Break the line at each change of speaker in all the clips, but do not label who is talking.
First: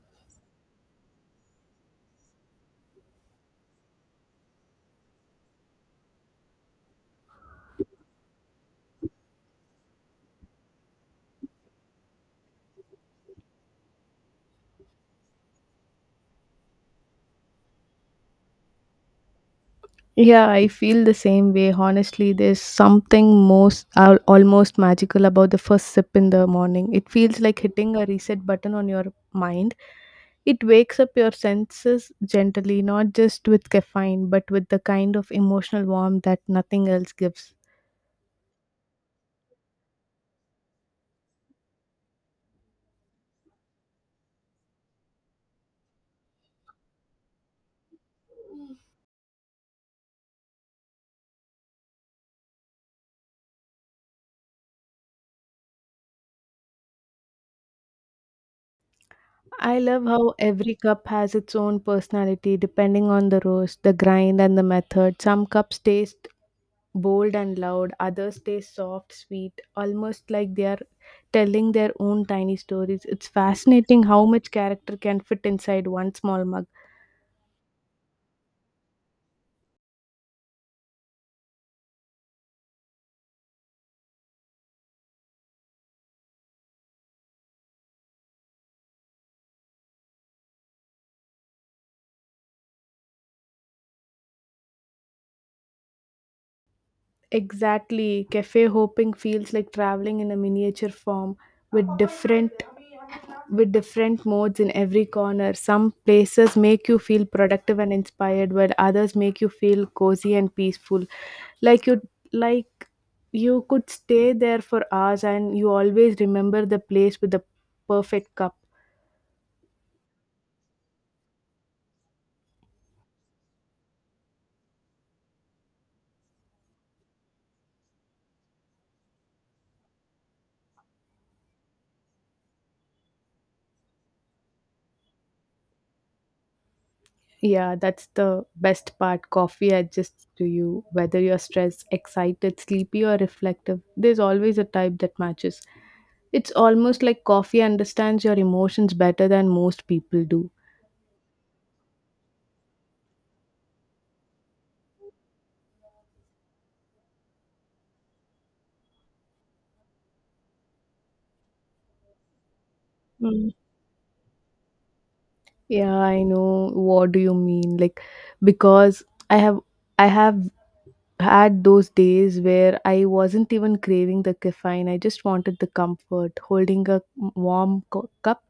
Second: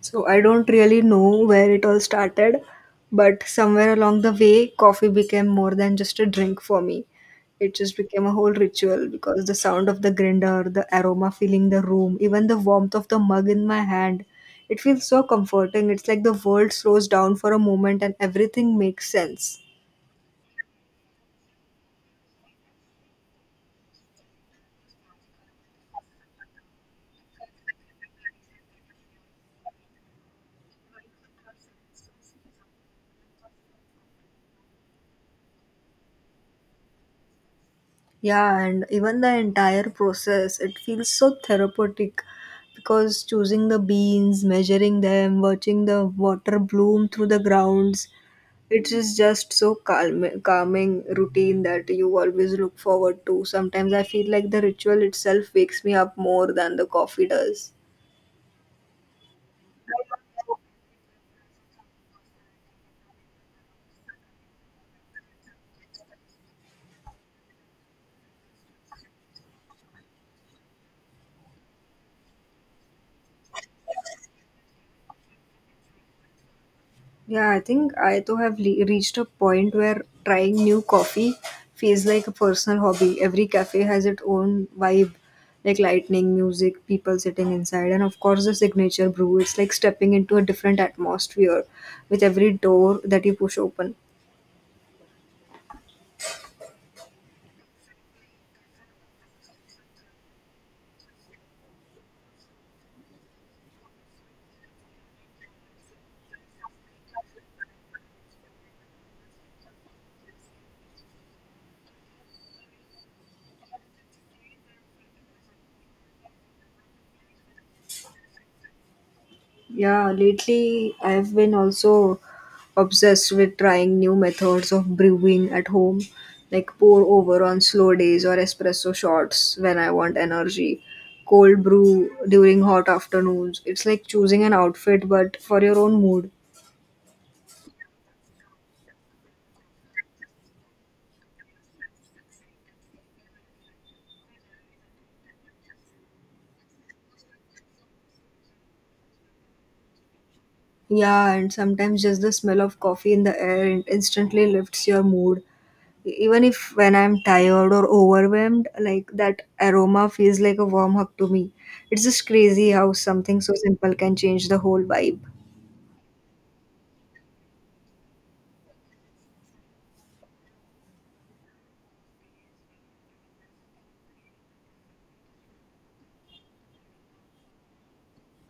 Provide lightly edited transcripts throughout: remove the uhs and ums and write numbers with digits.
So I don't really know where it all started, but somewhere along the way, coffee became more than just a drink for me. It just became a whole ritual because the sound of the grinder, the aroma filling the room, even the warmth of the mug in my hand, it feels so comforting. It's like the world slows down for a moment and everything makes sense.
Yeah, I feel the same way. Honestly, there's something almost magical about the first sip in the morning. It feels like hitting a reset button on your mind. It wakes up your senses gently, not just with caffeine, but with the kind of emotional warmth that nothing else gives.
Yeah, and even the entire process, it feels so therapeutic because choosing the beans, measuring them, watching the water bloom through the grounds, it is just so calm, calming routine that you always look forward to. Sometimes I feel like the ritual itself wakes me up more than the coffee does.
I love how every cup has its own personality depending on the roast, the grind, and the method. Some cups taste bold and loud, others stay soft, sweet, almost like they are telling their own tiny stories. It's fascinating how much character can fit inside one small mug.
Yeah, I think I too have reached a point where trying new coffee feels like a personal hobby. Every cafe has its own vibe, like lightning, music, people sitting inside, and of course the signature brew. It's like stepping into a different atmosphere with every door that you push open.
Exactly. Cafe hopping feels like traveling in a miniature form with different with different modes in every corner. Some places make you feel productive and inspired while others make you feel cozy and peaceful. Like you like you could stay there for hours and you always remember the place with the perfect cup.
Yeah, lately I've been also obsessed with trying new methods of brewing at home, like pour over on slow days or espresso shots when I want energy, cold brew during hot afternoons. It's like choosing an outfit but for your own mood.
Yeah, that's the best part. Coffee adjusts to you, whether you're stressed, excited, sleepy, or reflective. There's always a type that matches. It's almost like coffee understands your emotions better than most people do.
Yeah, and sometimes just the smell of coffee in the air instantly lifts your mood. Even if when I'm tired or overwhelmed, like that aroma feels like a warm hug to me. It's just crazy how something
Mm.
so simple can change the whole vibe.
Yeah, I know. What do you mean? Like, because I have I have had those days where I wasn't even craving the caffeine. I just wanted the comfort, holding a warm cup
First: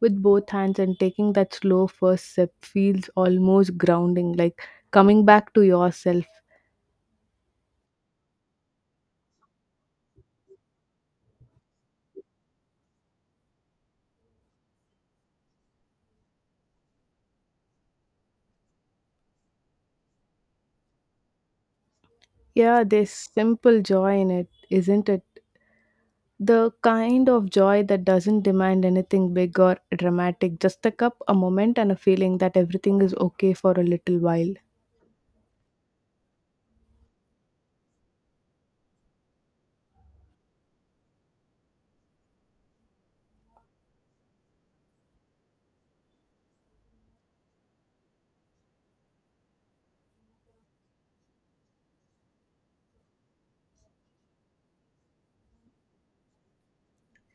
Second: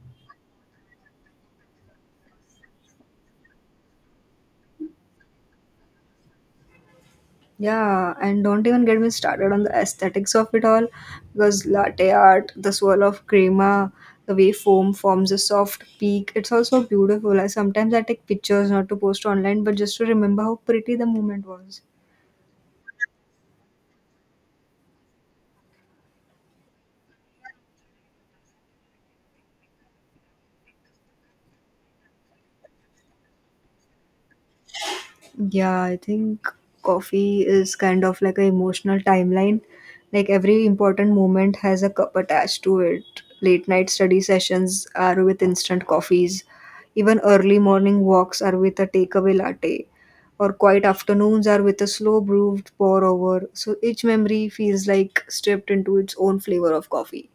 with both hands and taking that slow first sip feels almost grounding, like coming back to yourself.
Yeah, and don't even get me started on the aesthetics of it all because latte art, the swirl of crema, the way foam forms a soft peak, it's also beautiful. I sometimes I take pictures not to post online but just to remember how pretty the moment was.
Yeah, there's simple joy in it, isn't it? The kind of joy that doesn't demand anything big or dramatic, just a cup, a moment, and a feeling that everything is okay for a little while.
Yeah, I think coffee is kind of like an emotional timeline. Like every important moment has a cup attached to it. Late night study sessions are with instant coffees. Even early morning walks are with a takeaway latte. Or quiet afternoons are with a slow brewed pour over. So each memory feels like stripped into its own flavor of coffee.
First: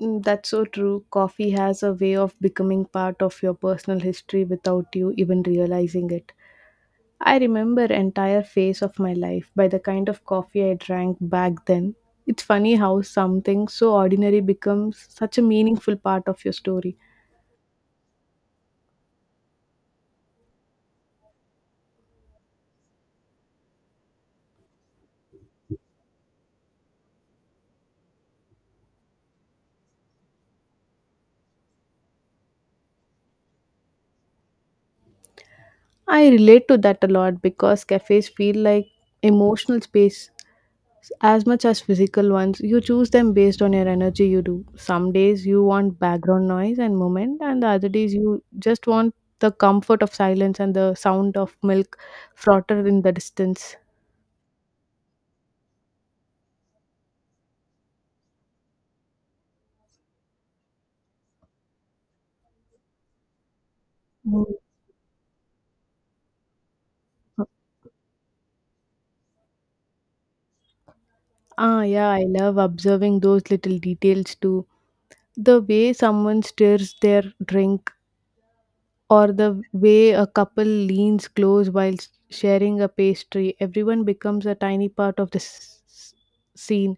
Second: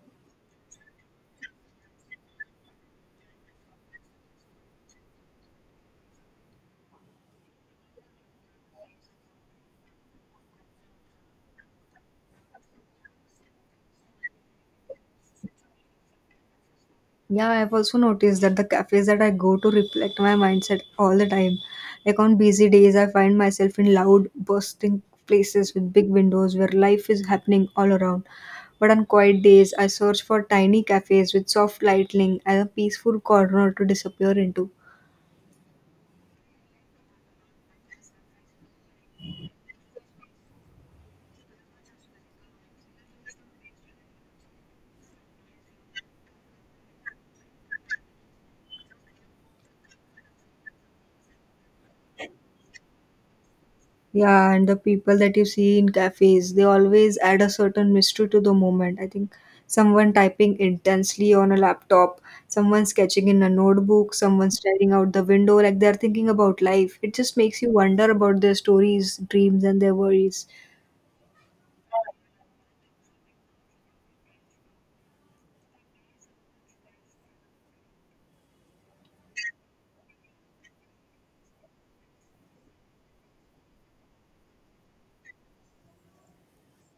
Mm. That's so true. Coffee has a way of becoming part of your personal history without you even realizing it. I remember entire phase of my life by the kind of coffee I drank back then. It's funny how something so ordinary becomes such a meaningful part of your story.
Yeah, I've also noticed that the cafes that I go to reflect my mindset all the time. Like on busy days, I find myself in loud, bursting places with big windows where life is happening all around. But on quiet days, I search for tiny cafes with soft lighting and a peaceful corner to disappear into.
I relate to that a lot because cafes feel like emotional space as much as physical ones. You choose them based on your energy you do. Some days you want background noise and movement and the other days you just want the comfort of silence and the sound of milk frotter in the distance.
Yeah, and the people that you see in cafes, they always add a certain mystery to the moment. I think someone typing intensely on a laptop, someone sketching in a notebook, someone
Mm.
staring out the window, like they're thinking about life. It just makes you wonder about their stories, dreams, and their worries.
Ah, yeah, I love observing those little details too, the way someone stirs their drink or the way a couple leans close while sharing a pastry. Everyone becomes a tiny part of the s- scene,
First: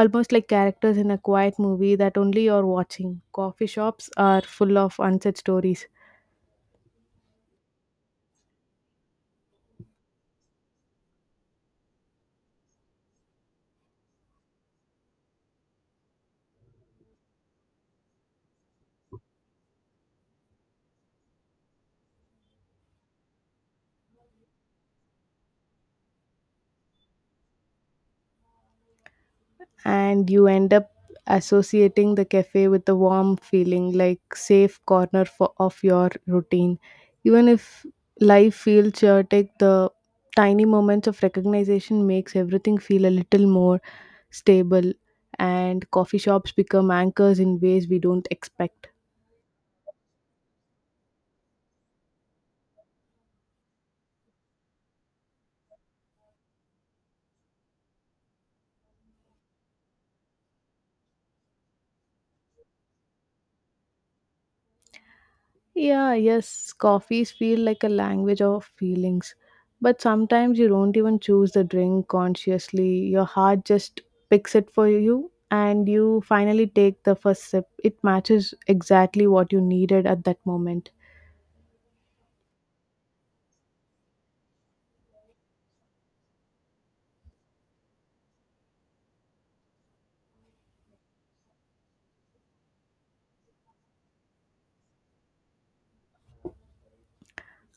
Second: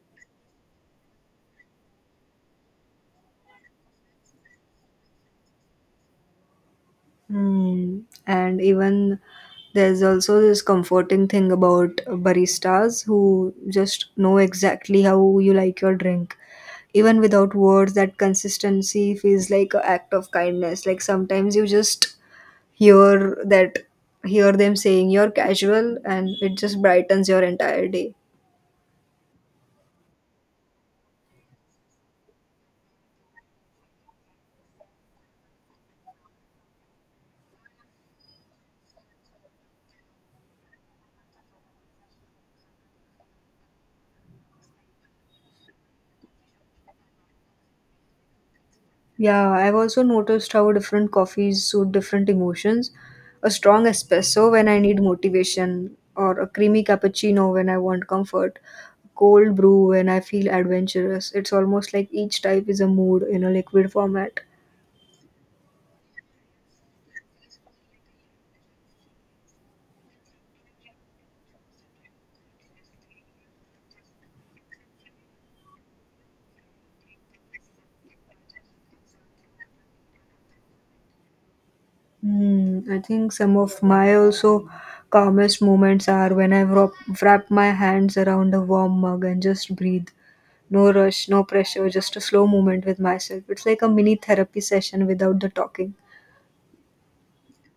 almost like characters in a quiet movie that only you're watching. Coffee shops are full of unsaid stories,
Hmm. And even there's also this comforting thing about baristas who just know exactly how you like your drink. Even without words, that consistency feels like an act of kindness. Like sometimes you just hear that hear them saying you're casual and it just brightens your entire day.
and you end up associating the cafe with a warm feeling like safe corner of your routine. Even if life feels chaotic, the tiny moments of recognition makes everything feel a little more stable, and coffee shops become anchors in ways we don't expect.
Yeah, I've also noticed how different coffees suit different emotions, a strong espresso when I need motivation, or a creamy cappuccino when I want comfort, cold brew when I feel adventurous. It's almost like each type is a mood in a liquid format.
Yeah, yes, coffees feel like a language of feelings. But sometimes you don't even choose the drink consciously. Your heart just picks it for you, and you finally take the first sip. It matches exactly what you needed at that moment.
Hmm. I think some of my also calmest moments are when I wrap my hands around a warm mug and just breathe. No rush, no pressure, just a slow moment with myself. It's like a mini therapy session without the talking.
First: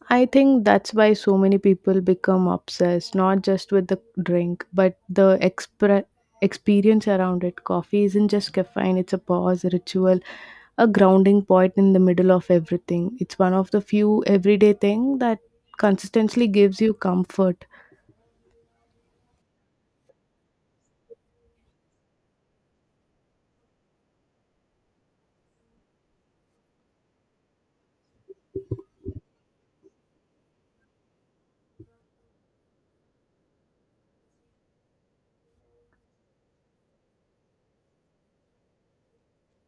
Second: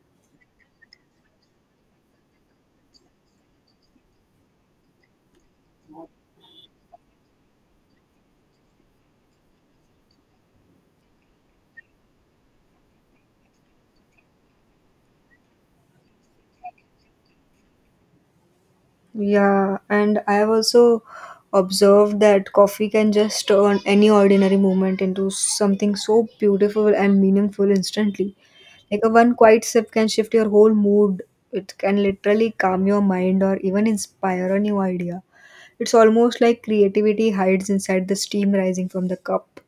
I think that's why so many people become obsessed, not just with the drink, but the experience around it. Coffee isn't just caffeine, it's a pause, a ritual, a grounding point in the middle of everything. It's one of the few everyday thing that consistently gives you comfort.
Yeah, and I have also observed that coffee can just turn any ordinary moment into something so beautiful and meaningful instantly. Like a one quiet sip can shift your whole mood. It can literally calm your mind or even inspire a new idea. It's almost like creativity hides inside the steam rising from the cup.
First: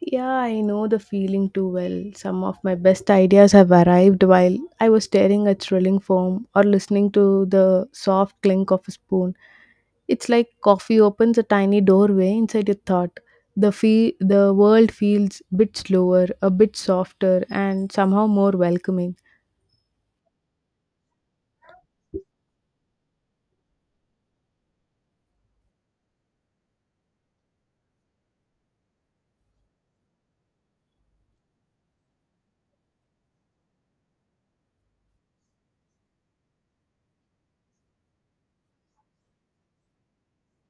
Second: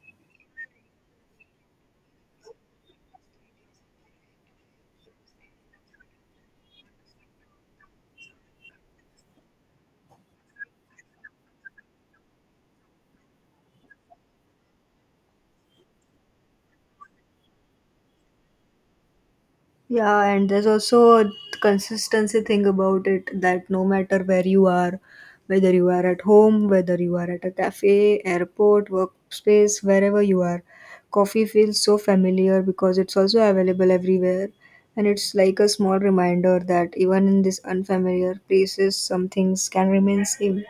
Yeah, I know the feeling too well. Some of my best ideas have arrived while I was staring at thrilling foam or listening to the soft clink of a spoon. It's like coffee opens a tiny doorway inside your thought. The the world feels a bit slower, a bit softer, and somehow more welcoming.
Yeah, and there's also a consistency thing about it that no matter where you are, whether you are at home, whether you are at a cafe, airport, workspace, wherever you are, coffee feels so familiar because it's also available everywhere. And it's like a small reminder that even in these unfamiliar places, some things can remain same.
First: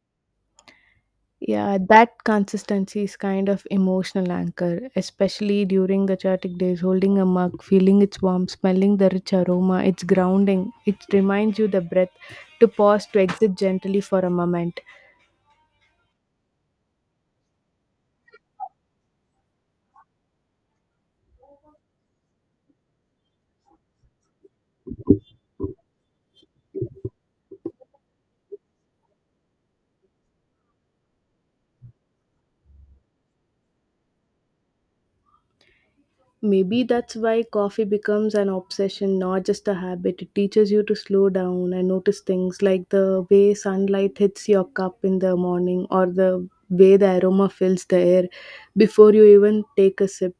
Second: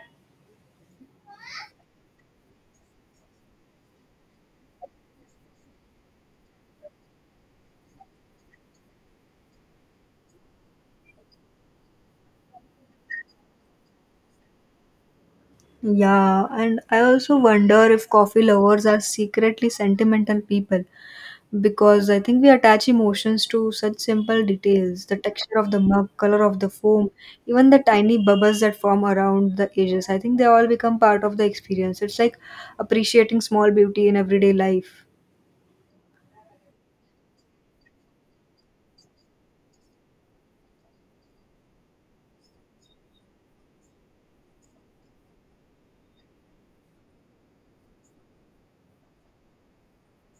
Yeah, that consistency is kind of emotional anchor, especially during the chaotic days. Holding a mug, feeling its warmth, smelling the rich aroma, it's grounding. It reminds you the breath to pause to exit gently for a moment.
Yeah, and I also wonder if coffee lovers are secretly sentimental people because I think we attach emotions to such simple details, the texture of the mug, color of the foam, even the tiny bubbles that form around the edges. I think they all become part of the experience. It's like appreciating small beauty in everyday life.
Maybe that's why coffee becomes an obsession, not just a habit. It teaches you to slow down and notice things like the way sunlight hits your cup in the morning or the way the aroma fills the air before you even take a sip.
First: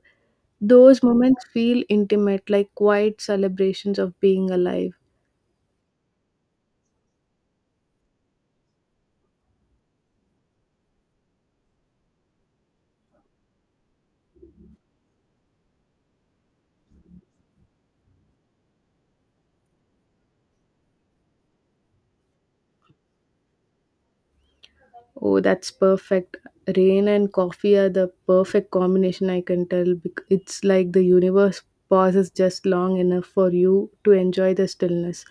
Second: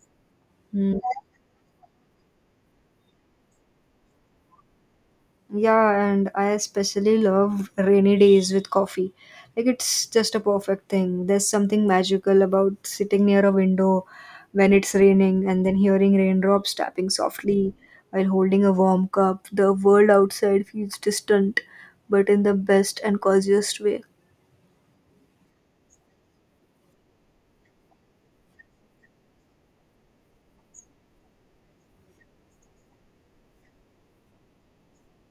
Hmm.
Those moments feel intimate, like quiet celebrations of being alive.
Yeah, and I especially love rainy days with coffee. Like it's just a perfect thing. There's something magical about sitting near a window when it's raining and then hearing raindrops tapping softly while holding a warm cup. The world outside feels distant, but in the best and coziest way.
Oh, that's perfect. Rain and coffee are the perfect combination, I can tell. It's like the universe pauses just long enough for you to enjoy the stillness.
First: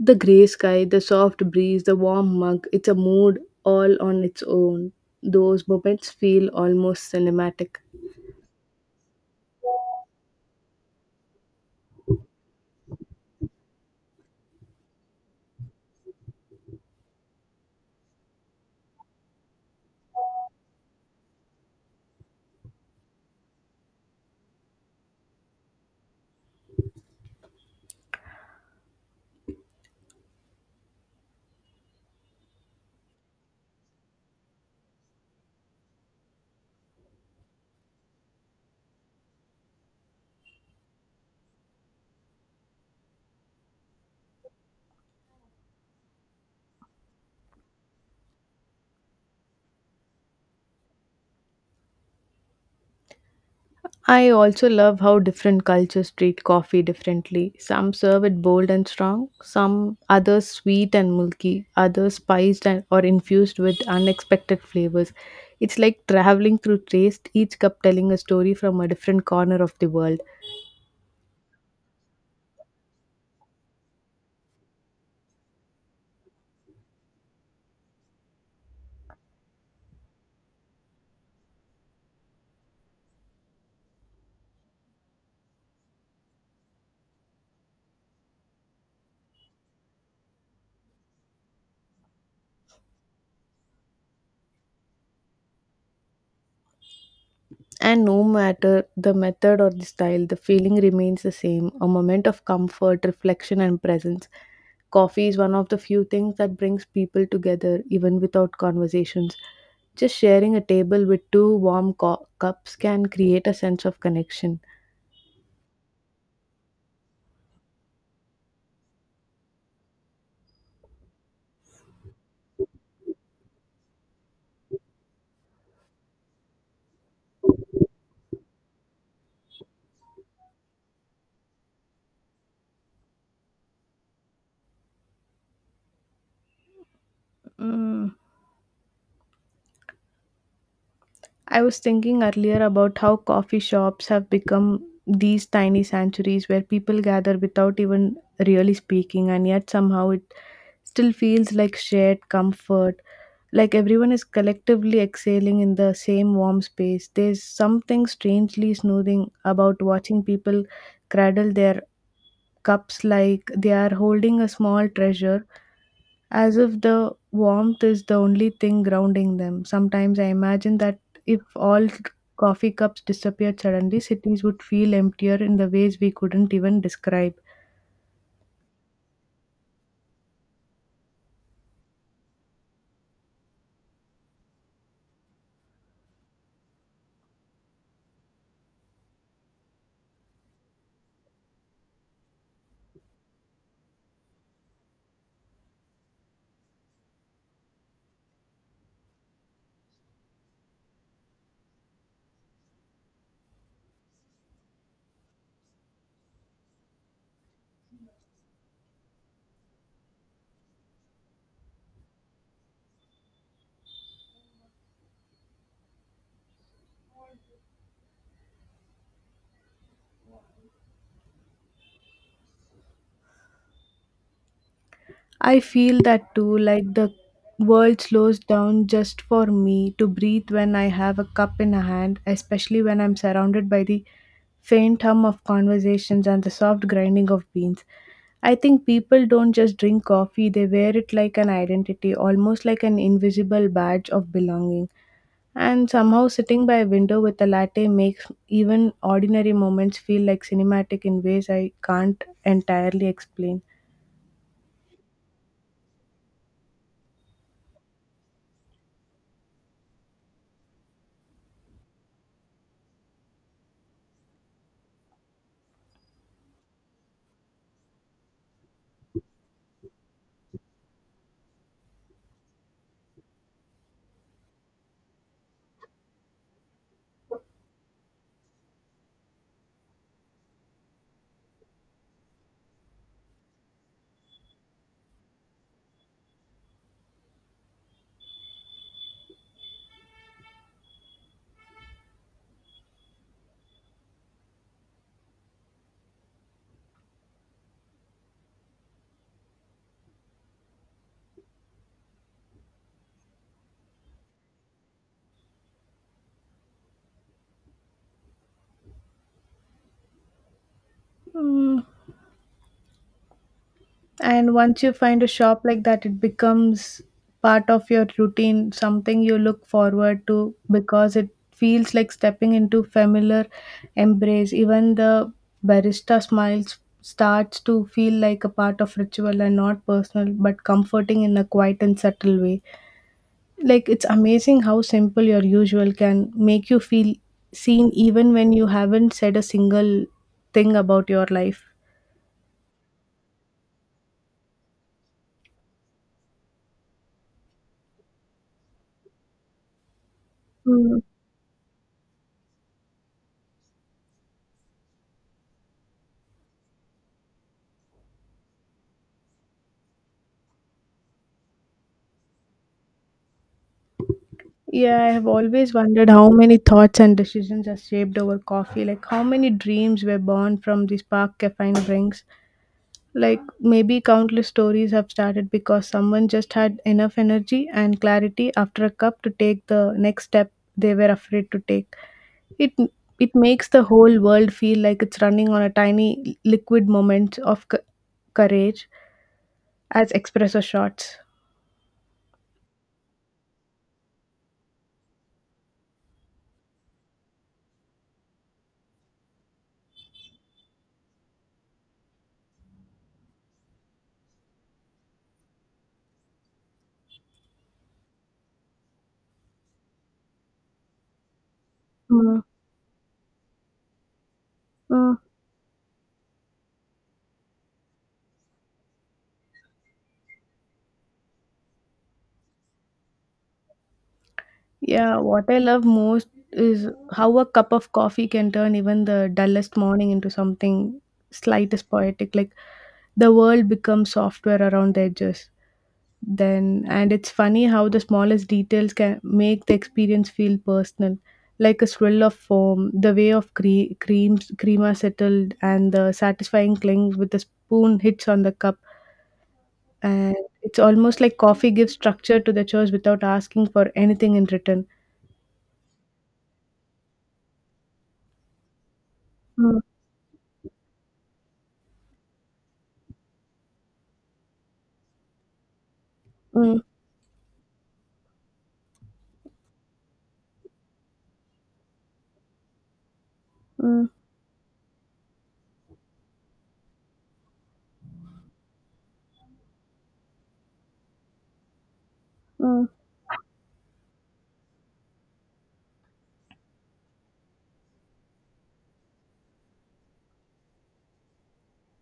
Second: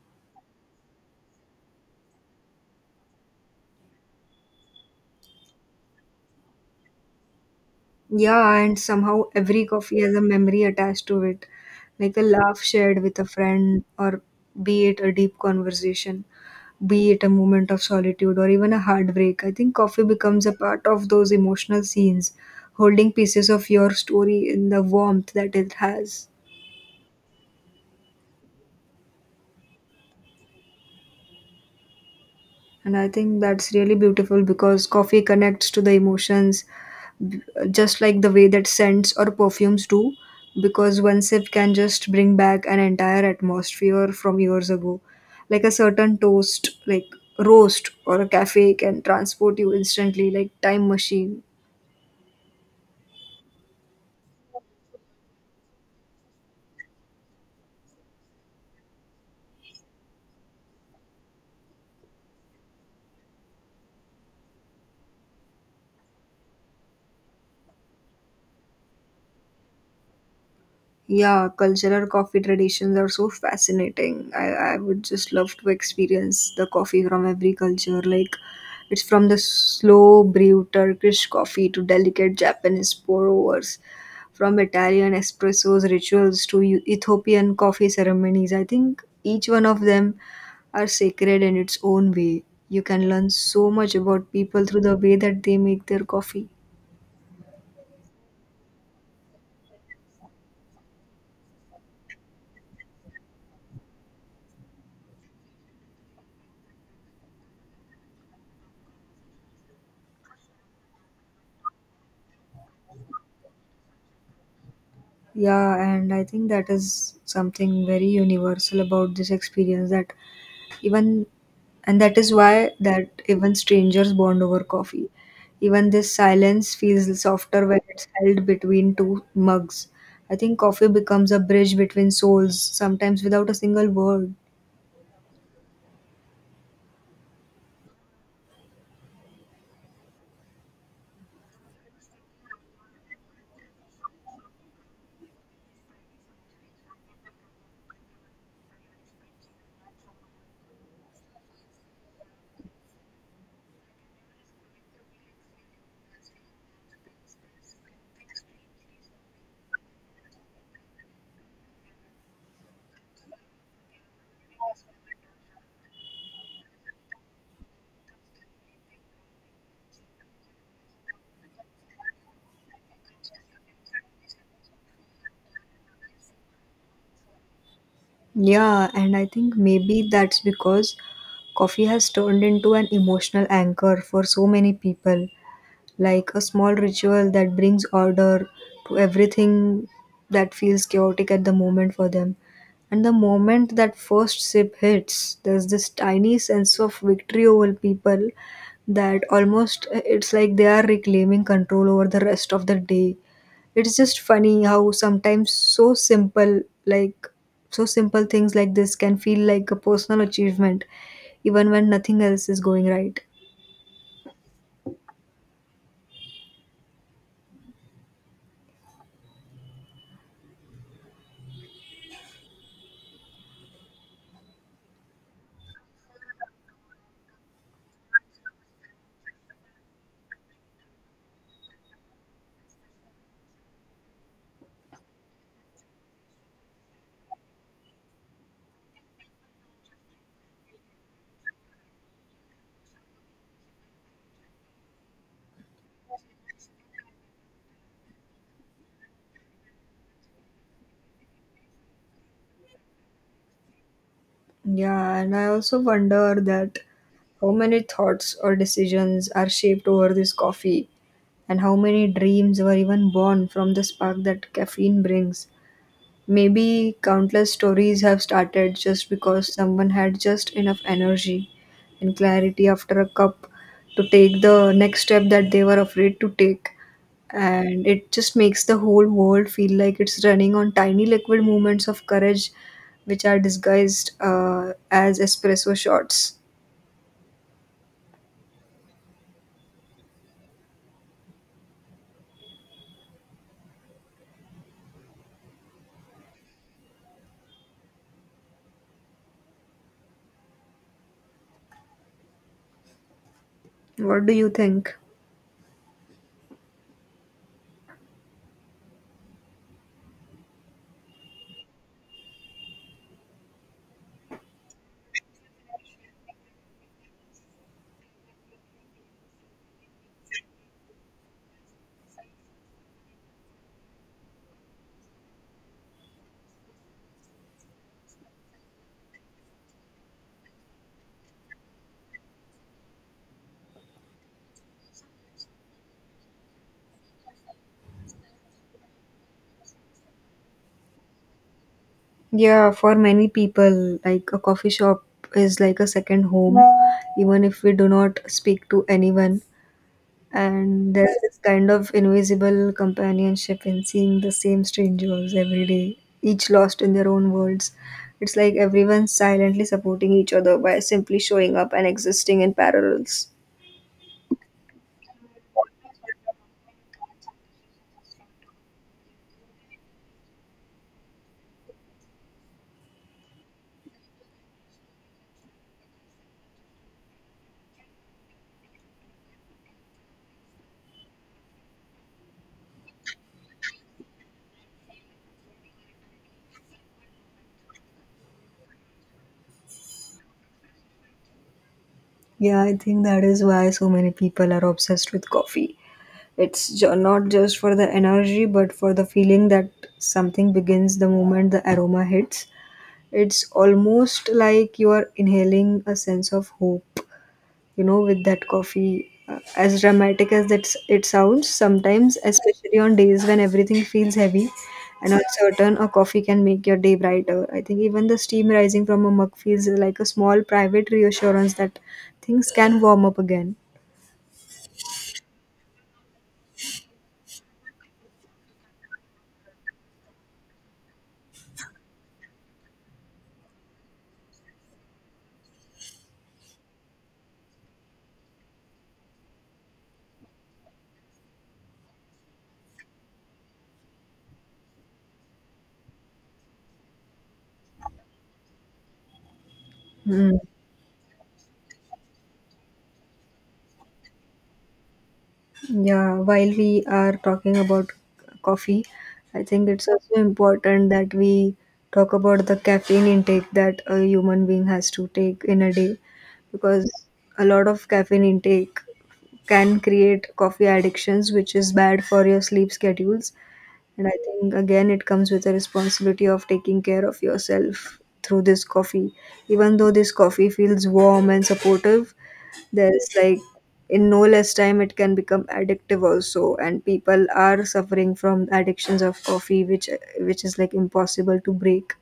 The grey sky, the soft breeze, the warm mug, it's a mood all on its own. Those moments feel almost cinematic.
Yeah, and somehow every coffee has a memory attached to it, like a laugh shared with a friend or be it a deep conversation, be it a moment of solitude or even a heartbreak. I think coffee becomes a part of those emotional scenes, holding pieces of your story in the warmth that it has. And I think that's really beautiful because coffee connects to the emotions, just like the way that scents or perfumes do. Because one sip can just bring back an entire atmosphere from years ago. Like a certain toast, like roast or a cafe can transport you instantly, like time machine.
I also love how different cultures treat coffee differently. Some serve it bold and strong, some others sweet and milky, others spiced and or infused with unexpected flavors. It's like traveling through taste, each cup telling a story from a different corner of the world.
Yeah, cultural coffee traditions are so fascinating. I would just love to experience the coffee from every culture. Like, it's from the slow brew Turkish coffee to delicate Japanese pour overs, from Italian espressos rituals to Ethiopian coffee ceremonies. I think each one of them are sacred in its own way. You can learn so much about people through the way that they make their coffee.
And no matter the method or the style, the feeling remains the same, a moment of comfort, reflection, and presence. Coffee is one of the few things that brings people together, even without conversations. Just sharing a table with two warm cups can create a sense of connection.
Yeah, and I think that is something very universal about this experience, that even and that is why that even strangers bond over coffee. Even this silence feels softer when it's held between two mugs. I think coffee becomes a bridge between souls, sometimes without a single word.
Mm. I was thinking earlier about how coffee shops have become these tiny sanctuaries where people gather without even really speaking, and yet somehow it still feels like shared comfort. Like everyone is collectively exhaling in the same warm space. There's something strangely soothing about watching people cradle their cups like they are holding a small treasure, as if the warmth is the only thing grounding them. Sometimes I imagine that if all coffee cups disappeared suddenly, cities would feel emptier in the ways we couldn't even describe.
Yeah, and I think maybe that's because coffee has turned into an emotional anchor for so many people, like a small ritual that brings order to everything that feels chaotic at the moment for them. And the moment that first sip hits, there's this tiny sense of victory over people, that almost it's like they are reclaiming control over the rest of the day. It's just funny how sometimes so simple, like so simple things like this can feel like a personal achievement, even when nothing else is going right.
I feel that too, like the world slows down just for me to breathe when I have a cup in a hand, especially when I'm surrounded by the faint hum of conversations and the soft grinding of beans. I think people don't just drink coffee, they wear it like an identity, almost like an invisible badge of belonging. And somehow, sitting by a window with a latte makes even ordinary moments feel like cinematic in ways I can't entirely explain.
Yeah, and I also wonder that how many thoughts or decisions are shaped over this coffee, and how many dreams were even born from the spark that caffeine brings. Maybe countless stories have started just because someone had just enough energy and clarity after a cup to take the next step that they were afraid to take. And it just makes the whole world feel like it's running on tiny liquid movements of courage, which are disguised as espresso shots. What do you think?
Mm. And once you find a shop like that, it becomes part of your routine, something you look forward to because it feels like stepping into familiar embrace. Even the barista smiles starts to feel like a part of ritual and not personal but comforting in a quiet and subtle way. Like it's amazing how simple your usual can make you feel seen even when you haven't said a single thing about your life.
Yeah, for many people, like a coffee shop is like a second home, even if we do not speak to anyone. And there's this kind of invisible companionship in seeing the same strangers every day, each lost in their own worlds. It's like everyone's silently supporting each other by simply showing up and existing in parallels.
Yeah, I have always wondered how many thoughts and decisions are shaped over coffee. Like, how many dreams were born from the spark caffeine brings. Like, maybe countless stories have started because someone just had enough energy and clarity after a cup to take the next step they were afraid to take. It it makes the whole world feel like it's running on a tiny liquid moment of courage as espresso shots.
Yeah, I think that is why so many people are obsessed with coffee. It's not just for the energy, but for the feeling that something begins the moment the aroma hits. It's almost like you are inhaling a sense of hope, you know, with that coffee, as dramatic as that it sounds. Sometimes
Mm,
especially on days when everything feels heavy and
mm.
uncertain, a coffee can make your day brighter. I think even the steam rising from a mug feels like a small private reassurance that things can warm up again.
Yeah, what I love most is how a cup of coffee can turn even the dullest morning into something slight as poetic. Like the world becomes softer around the edges. Then, and it's funny how the smallest details can make the experience feel personal, like a swirl of foam, the way of creams crema settled, and the satisfying clink with the spoon hits on the cup. And
Hmm.
it's almost like coffee gives structure to the chores without asking for anything in return.
Yeah, while we are talking about coffee, I think
Mm,
it's also important that we talk about the caffeine intake that a human being has to take in a day,
mm.
because a lot of caffeine intake can create coffee addictions, which is bad for your sleep schedules. And
Mm,
I think again, it comes with a responsibility of taking care of yourself through this coffee. Even though this coffee feels warm and supportive,
mm.
there's like in no less time it can become addictive also, and people are suffering from addictions of coffee which is like impossible to break.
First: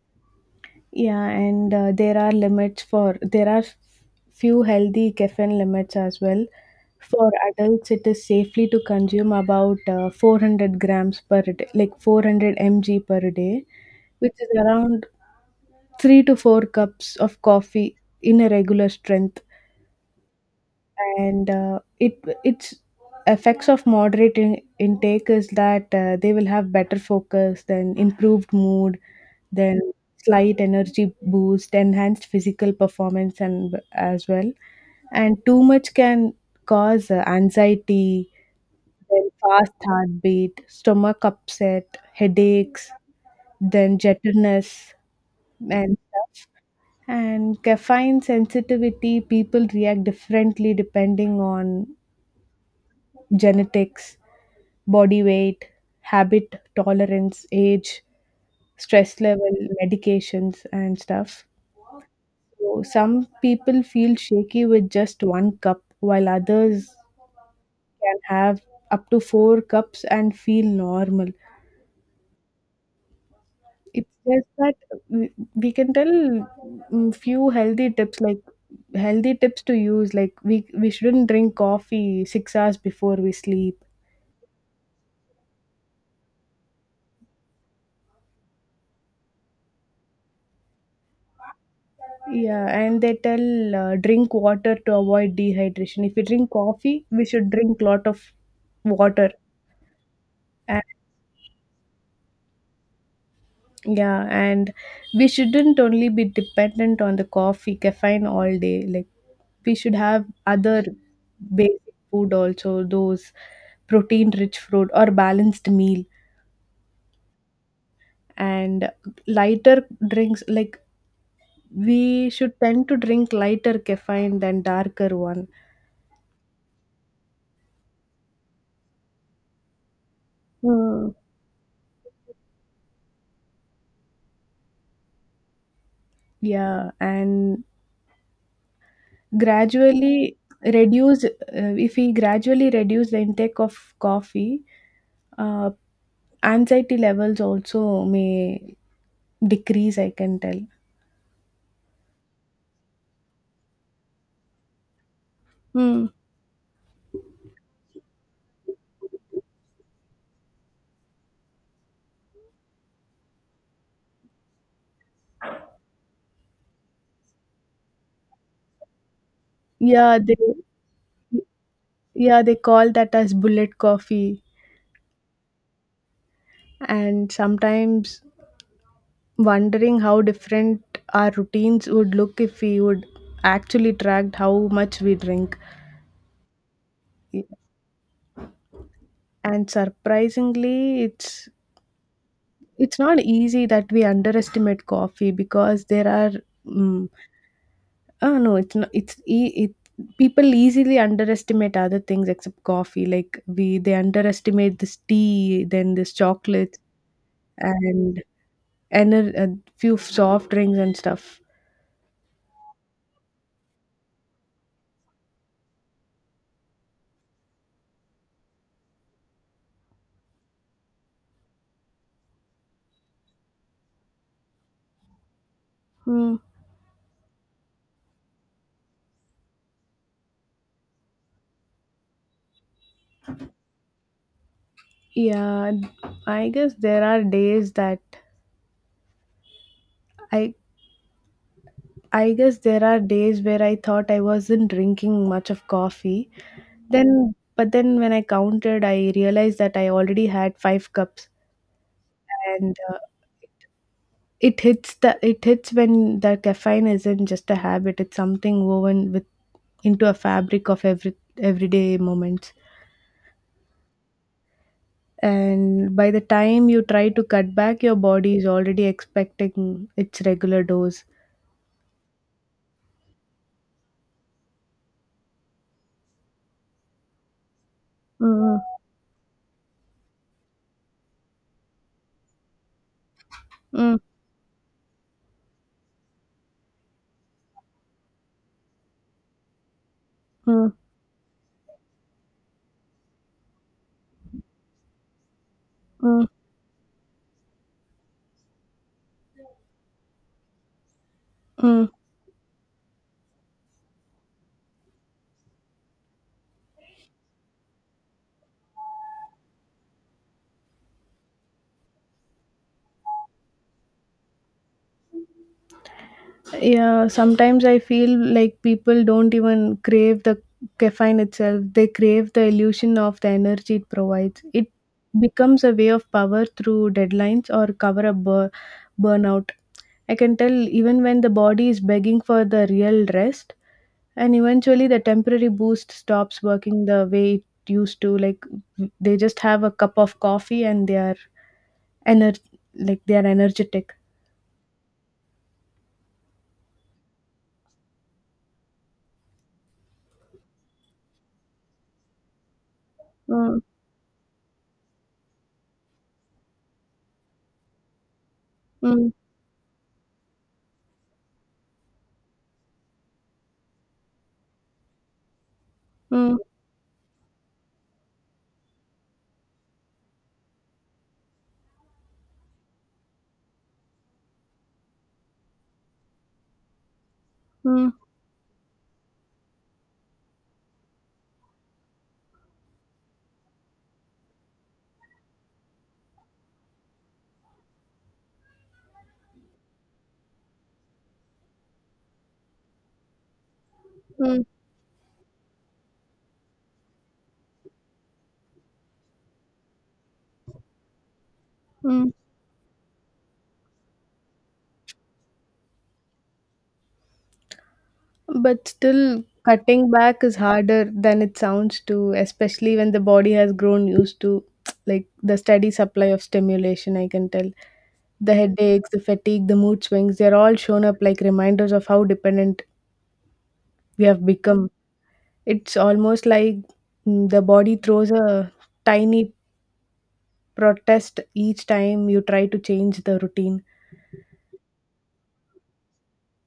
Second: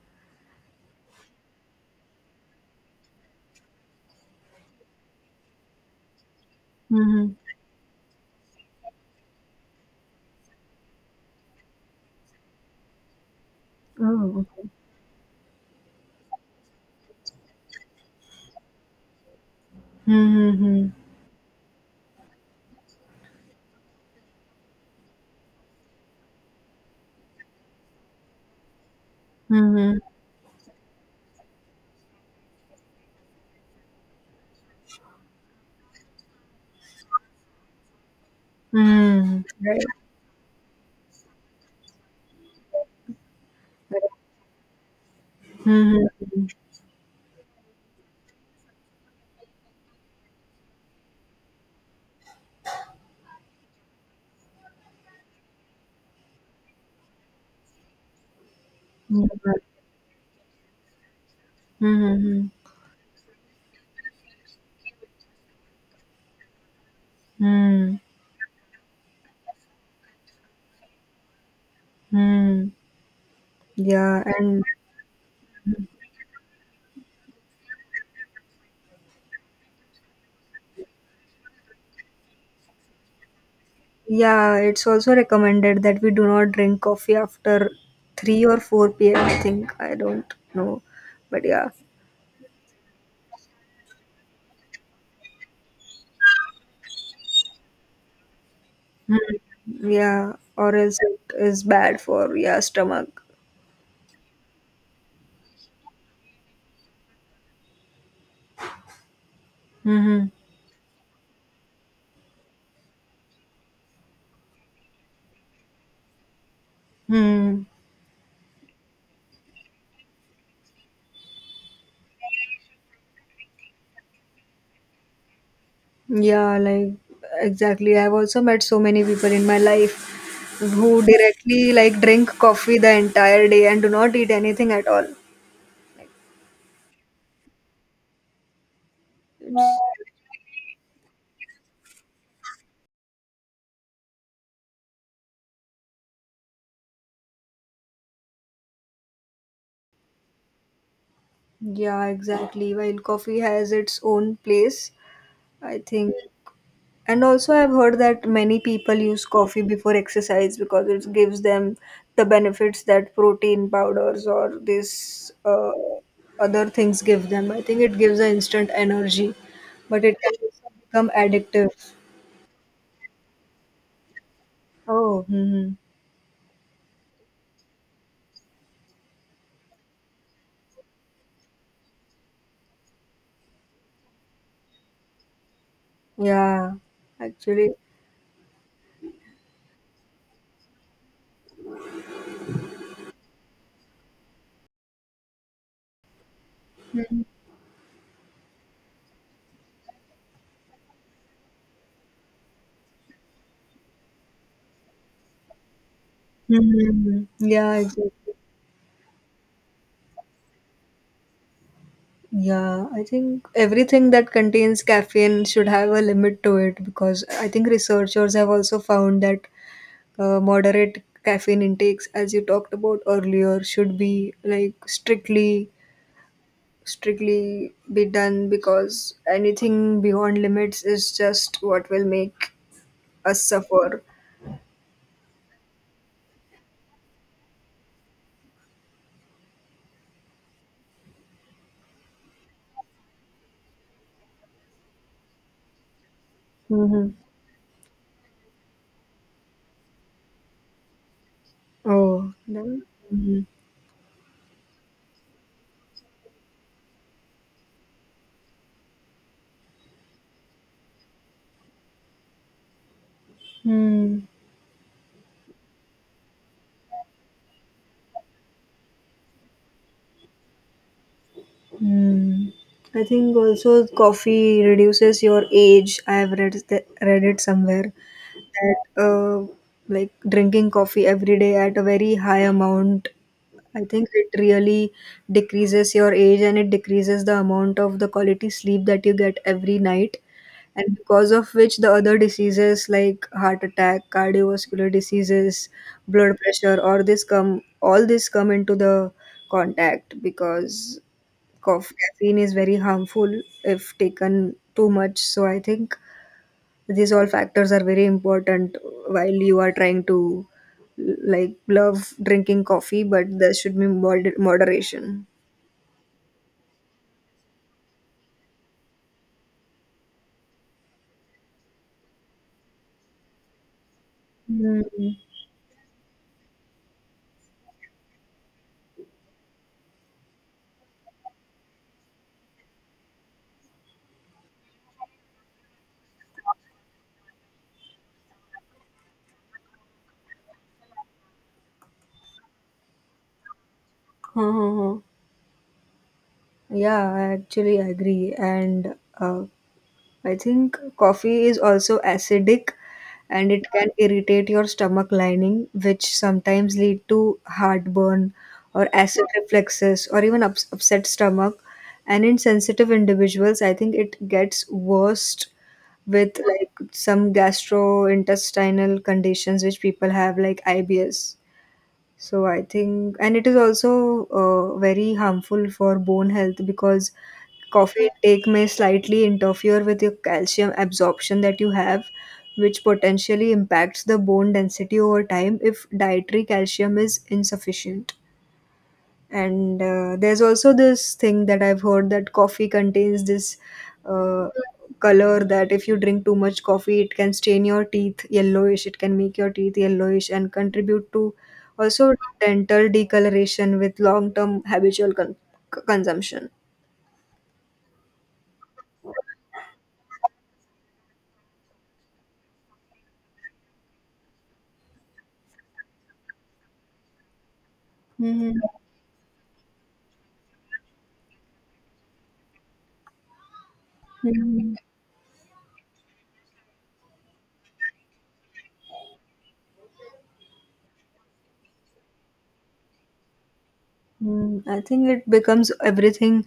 Yeah, and there are limits for there are few healthy caffeine limits as well. For
Mm-hmm.
adults, it is safely to consume about 400 grams per day, like 400 mg per day, which
Oh,
is
okay.
around three to four cups of coffee in a regular strength.
Mm-hmm.
And it its effects of moderate intake is that they will have better focus, then improved mood, then
Mm-hmm.
slight energy boost, enhanced physical performance, and as well. And too much can cause anxiety, then
Mm-hmm.
fast
Right.
heartbeat, stomach upset, headaches, then
Right.
jitterness, and
Mhm.
stuff. And caffeine sensitivity, people react differently depending on genetics, body weight, habit tolerance, age, stress
Mhm.
level, medications, and stuff.
Mhm.
So some people feel shaky with just one cup, while others
Mhm.
can have up to four cups and feel normal.
Mhm.
It's
Yeah,
just
and
that we can tell mm, few healthy tips like healthy tips to use like we shouldn't drink coffee 6 hours before we sleep.
yeah, it's also recommended that we do not drink coffee after 3 or 4 p.m. I think. I don't know. But yeah.
Yeah, and they tell drink water to avoid dehydration. If you drink coffee we should drink lot of water.
Hmm. Yeah, or else it is bad for, yeah, stomach.
Yeah, and we shouldn't only be dependent on the coffee, caffeine all day. Like we should
Mm-hmm.
have other basic food also, those protein-rich fruit or balanced meal
Hmm.
and lighter drinks. Like we should tend to drink lighter caffeine than darker one.
Yeah, like exactly. I've also met so many people in my life who
Mm.
directly like drink coffee the entire day and do not eat anything at all. Like,
Yeah, and gradually reduce if we gradually reduce the intake of coffee, uh, anxiety levels also may decrease, I can tell.
yeah, exactly. While coffee has its own place, I
Hmm.
think. And also, I've heard that many people use coffee before exercise because it gives them the benefits that protein powders or these other things give them. I think it gives an instant energy, but it
Yeah,
can
they
also become addictive.
yeah, they call that as bullet coffee
Oh, hmm,
and sometimes wondering how different our routines would look if we would actually tracked how much we drink.
yeah, actually.
And surprisingly, it's not easy that we underestimate coffee because there are mm, no, it's not. It's e- it. People easily underestimate other things except coffee. Like we, they underestimate this tea, then this chocolate,
Hmm, yeah,
and
exactly.
a few soft drinks and stuff.
Yeah, I think everything that contains caffeine should have a limit to it because I think researchers have also found that moderate caffeine intakes, as you talked about earlier, should be like strictly
Hmm.
strictly be done, because anything beyond limits is just what will make us suffer.
Yeah, I guess there are days that I. I guess there are days where I thought I wasn't drinking much of coffee.
Mm-hmm.
Then, but then when I counted, I realized that I already had five cups,
Oh,
and
then. Mhm.
it hits when the caffeine isn't just a habit, it's something woven with into a fabric of everyday moments
Hmm.
and by the time you try to cut back your body is already expecting its regular dose.
Hmm. I think also coffee reduces your age. I have read it somewhere
Mm,
that, like, drinking coffee every day at a very high amount, I
mm,
think it really decreases your age, and it decreases the amount of the quality sleep that you get every night.
mm,
And because of which, the other diseases like heart attack, cardiovascular diseases,
mm,
blood pressure, or this come all this come into the contact, because
mm.
caffeine is very harmful if taken too much. So I think these all factors are very important while you are trying to like love drinking coffee, but there should be moderation.
Yeah, sometimes I feel like people don't even crave the caffeine itself, they crave the illusion of the energy it provides. It
Mm.
becomes a way of power through deadlines or cover up burnout, I can tell, even when the body is begging for the real rest, and eventually the temporary boost stops working the way it used to. Like they just have a cup of coffee and they are ener- like they are energetic.
Huh. Huh, huh. Yeah, I actually agree, and uh, I think coffee is also acidic, and
Mm,
it can irritate your stomach lining, which sometimes lead to heartburn or
mm,
acid reflexes or even upset stomach. And in sensitive individuals, I think it gets worse
mm,
with like some gastrointestinal conditions which people have, like IBS. So I think, and it is also very harmful for bone health, because
mm,
coffee intake may slightly interfere with your calcium absorption that you have, which potentially impacts the bone density over time if dietary calcium is insufficient. And there's also this thing that I've heard, that coffee contains this
mm,
uh, color that, if you drink too much coffee, it can stain your teeth yellowish, it can make your teeth yellowish and contribute to
mm.
also dental decoloration with long term habitual consumption.
But still, cutting back is harder than it sounds to, especially when the body has grown used to like the steady supply of stimulation, I can tell. The
Hmm.
headaches, the fatigue, the mood swings, they're all shown up like reminders of how dependent we have become.
Hmm.
It's almost like mm, the body throws a tiny protest each time you try to change the routine.
Mm, I think it becomes everything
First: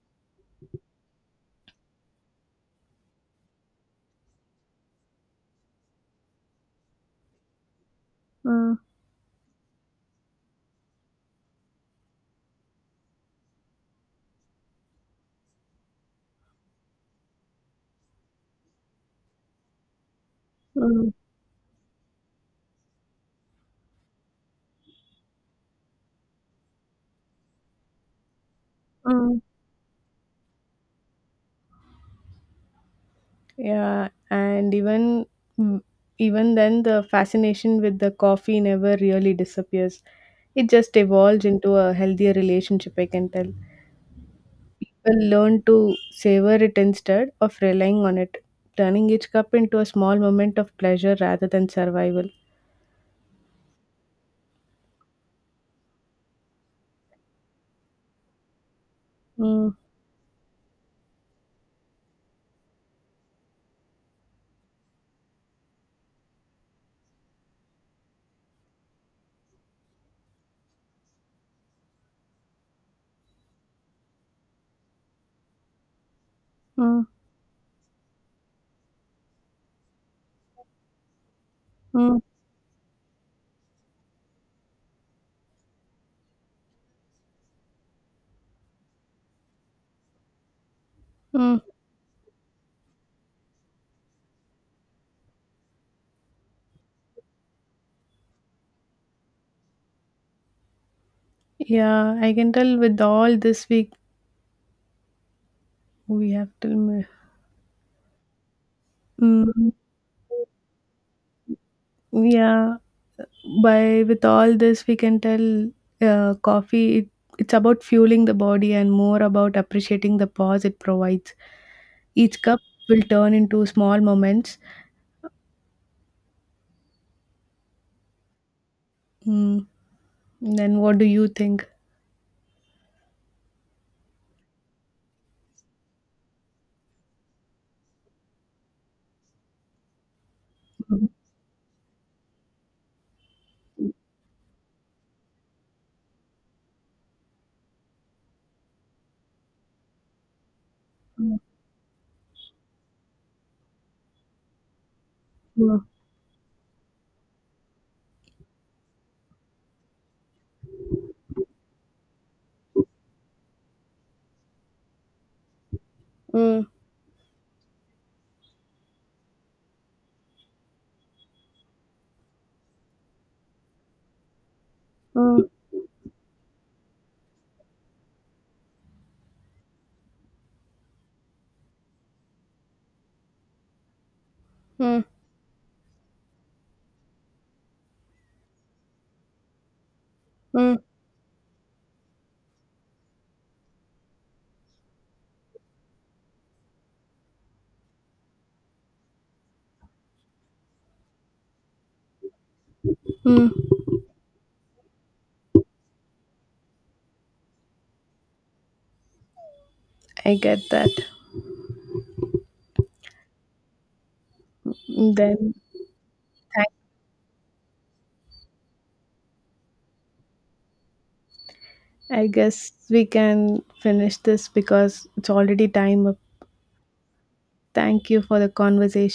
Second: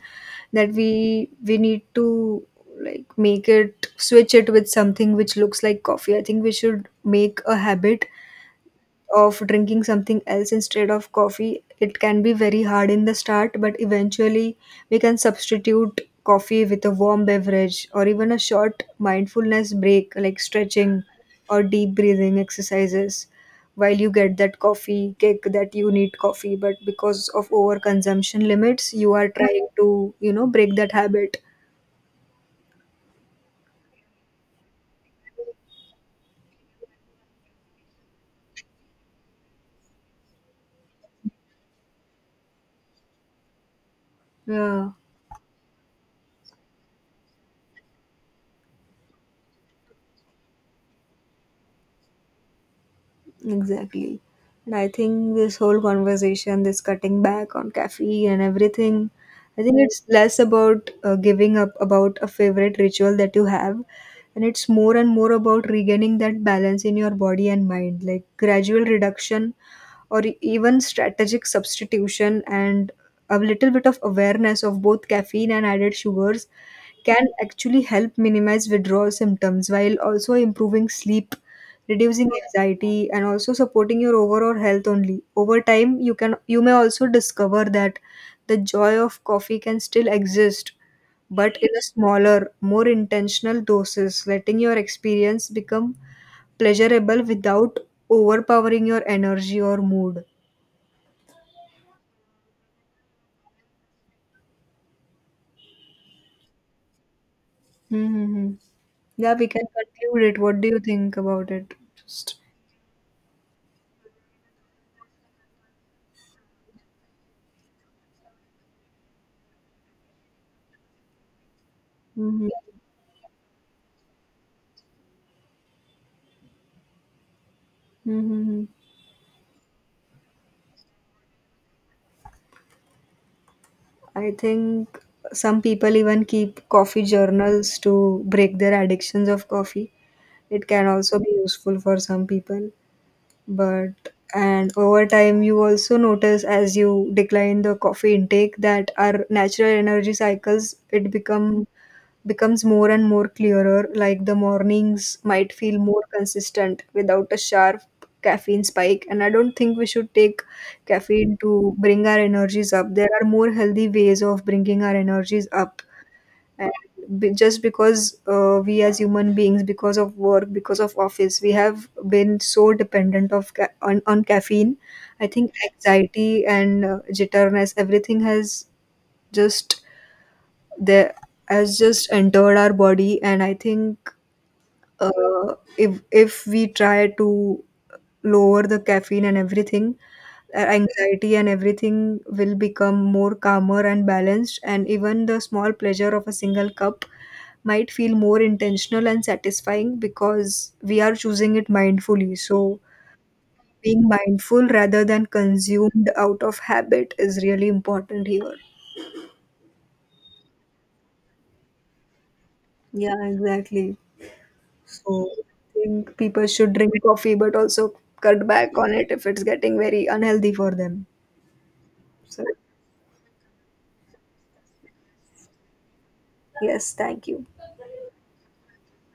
that we need to like make it, switch it with something which looks like coffee. I think we should make a habit
Mm,
of drinking something else instead of coffee. It can be very hard in the start, but eventually we can substitute coffee with a warm beverage or even a short mindfulness break like stretching
mm,
or deep breathing exercises, while you get that coffee kick that you need coffee, but because of overconsumption limits you are
mm.
trying to, you know, break that habit.
Yeah, and even mm, even then the fascination with the coffee never really disappears. It just evolves into a healthier relationship, I can tell.
Yeah.
Will learn to savor it instead of relying on it, turning each cup into a small moment of pleasure rather than survival.
Exactly. And I think this whole conversation, this cutting back on caffeine and everything, I
Mm,
think it's less about giving up about a favorite ritual that you have, and it's more and more about regaining that balance in your body and mind, like gradual reduction or even strategic substitution, and a little bit of awareness of both caffeine and added sugars
mm,
can actually help minimize withdrawal symptoms while also improving sleep,
mm,
reducing anxiety, and also supporting your overall health only. Over time, you can, you may also discover that the joy of coffee can still exist, but
mm.
in a smaller, more intentional doses, letting your experience become pleasurable without overpowering your energy or mood.
Yeah, I can tell with all this week we have till May.
Mm-hmm. Yeah, we can
Mm,
conclude it. What do you think about it? Just
yeah, by with all this we can tell uh, coffee it, it's about fueling the body and more about appreciating the pause it provides. Each
hmm
cup will turn into small moments.
hmm.
Mm, then what do you think?
I think some people even keep coffee journals to break their addictions of coffee. It can also be useful for some people, but, and over time, you also notice, as you decline the coffee intake, that our natural energy cycles it becomes more and more clearer, like the mornings might feel
Mm,
more consistent without a sharp caffeine spike. And I don't think we should take caffeine to bring our energies up. There are more healthy ways of bringing our energies up,
mm,
and just because we, as human beings, because of work, because of office, we have been so dependent of on caffeine. I
mm,
think anxiety and, jitterness, everything has just there has just entered our body. And I think,
mm,
if we try to lower the caffeine and everything,
mm,
anxiety and everything will become more calmer and balanced. And even the small pleasure of a single cup might feel more intentional and satisfying, because we are choosing it mindfully. So,
mm.
being mindful rather than consumed out of habit is really important here.
I get that.
Yeah, exactly. So
Then
I think people
thank-
should drink coffee, but also cut back on it if it's getting very unhealthy for them.
I
So,
guess we can finish this because it's already time up.
yes, thank you.
Thank you for the conversation.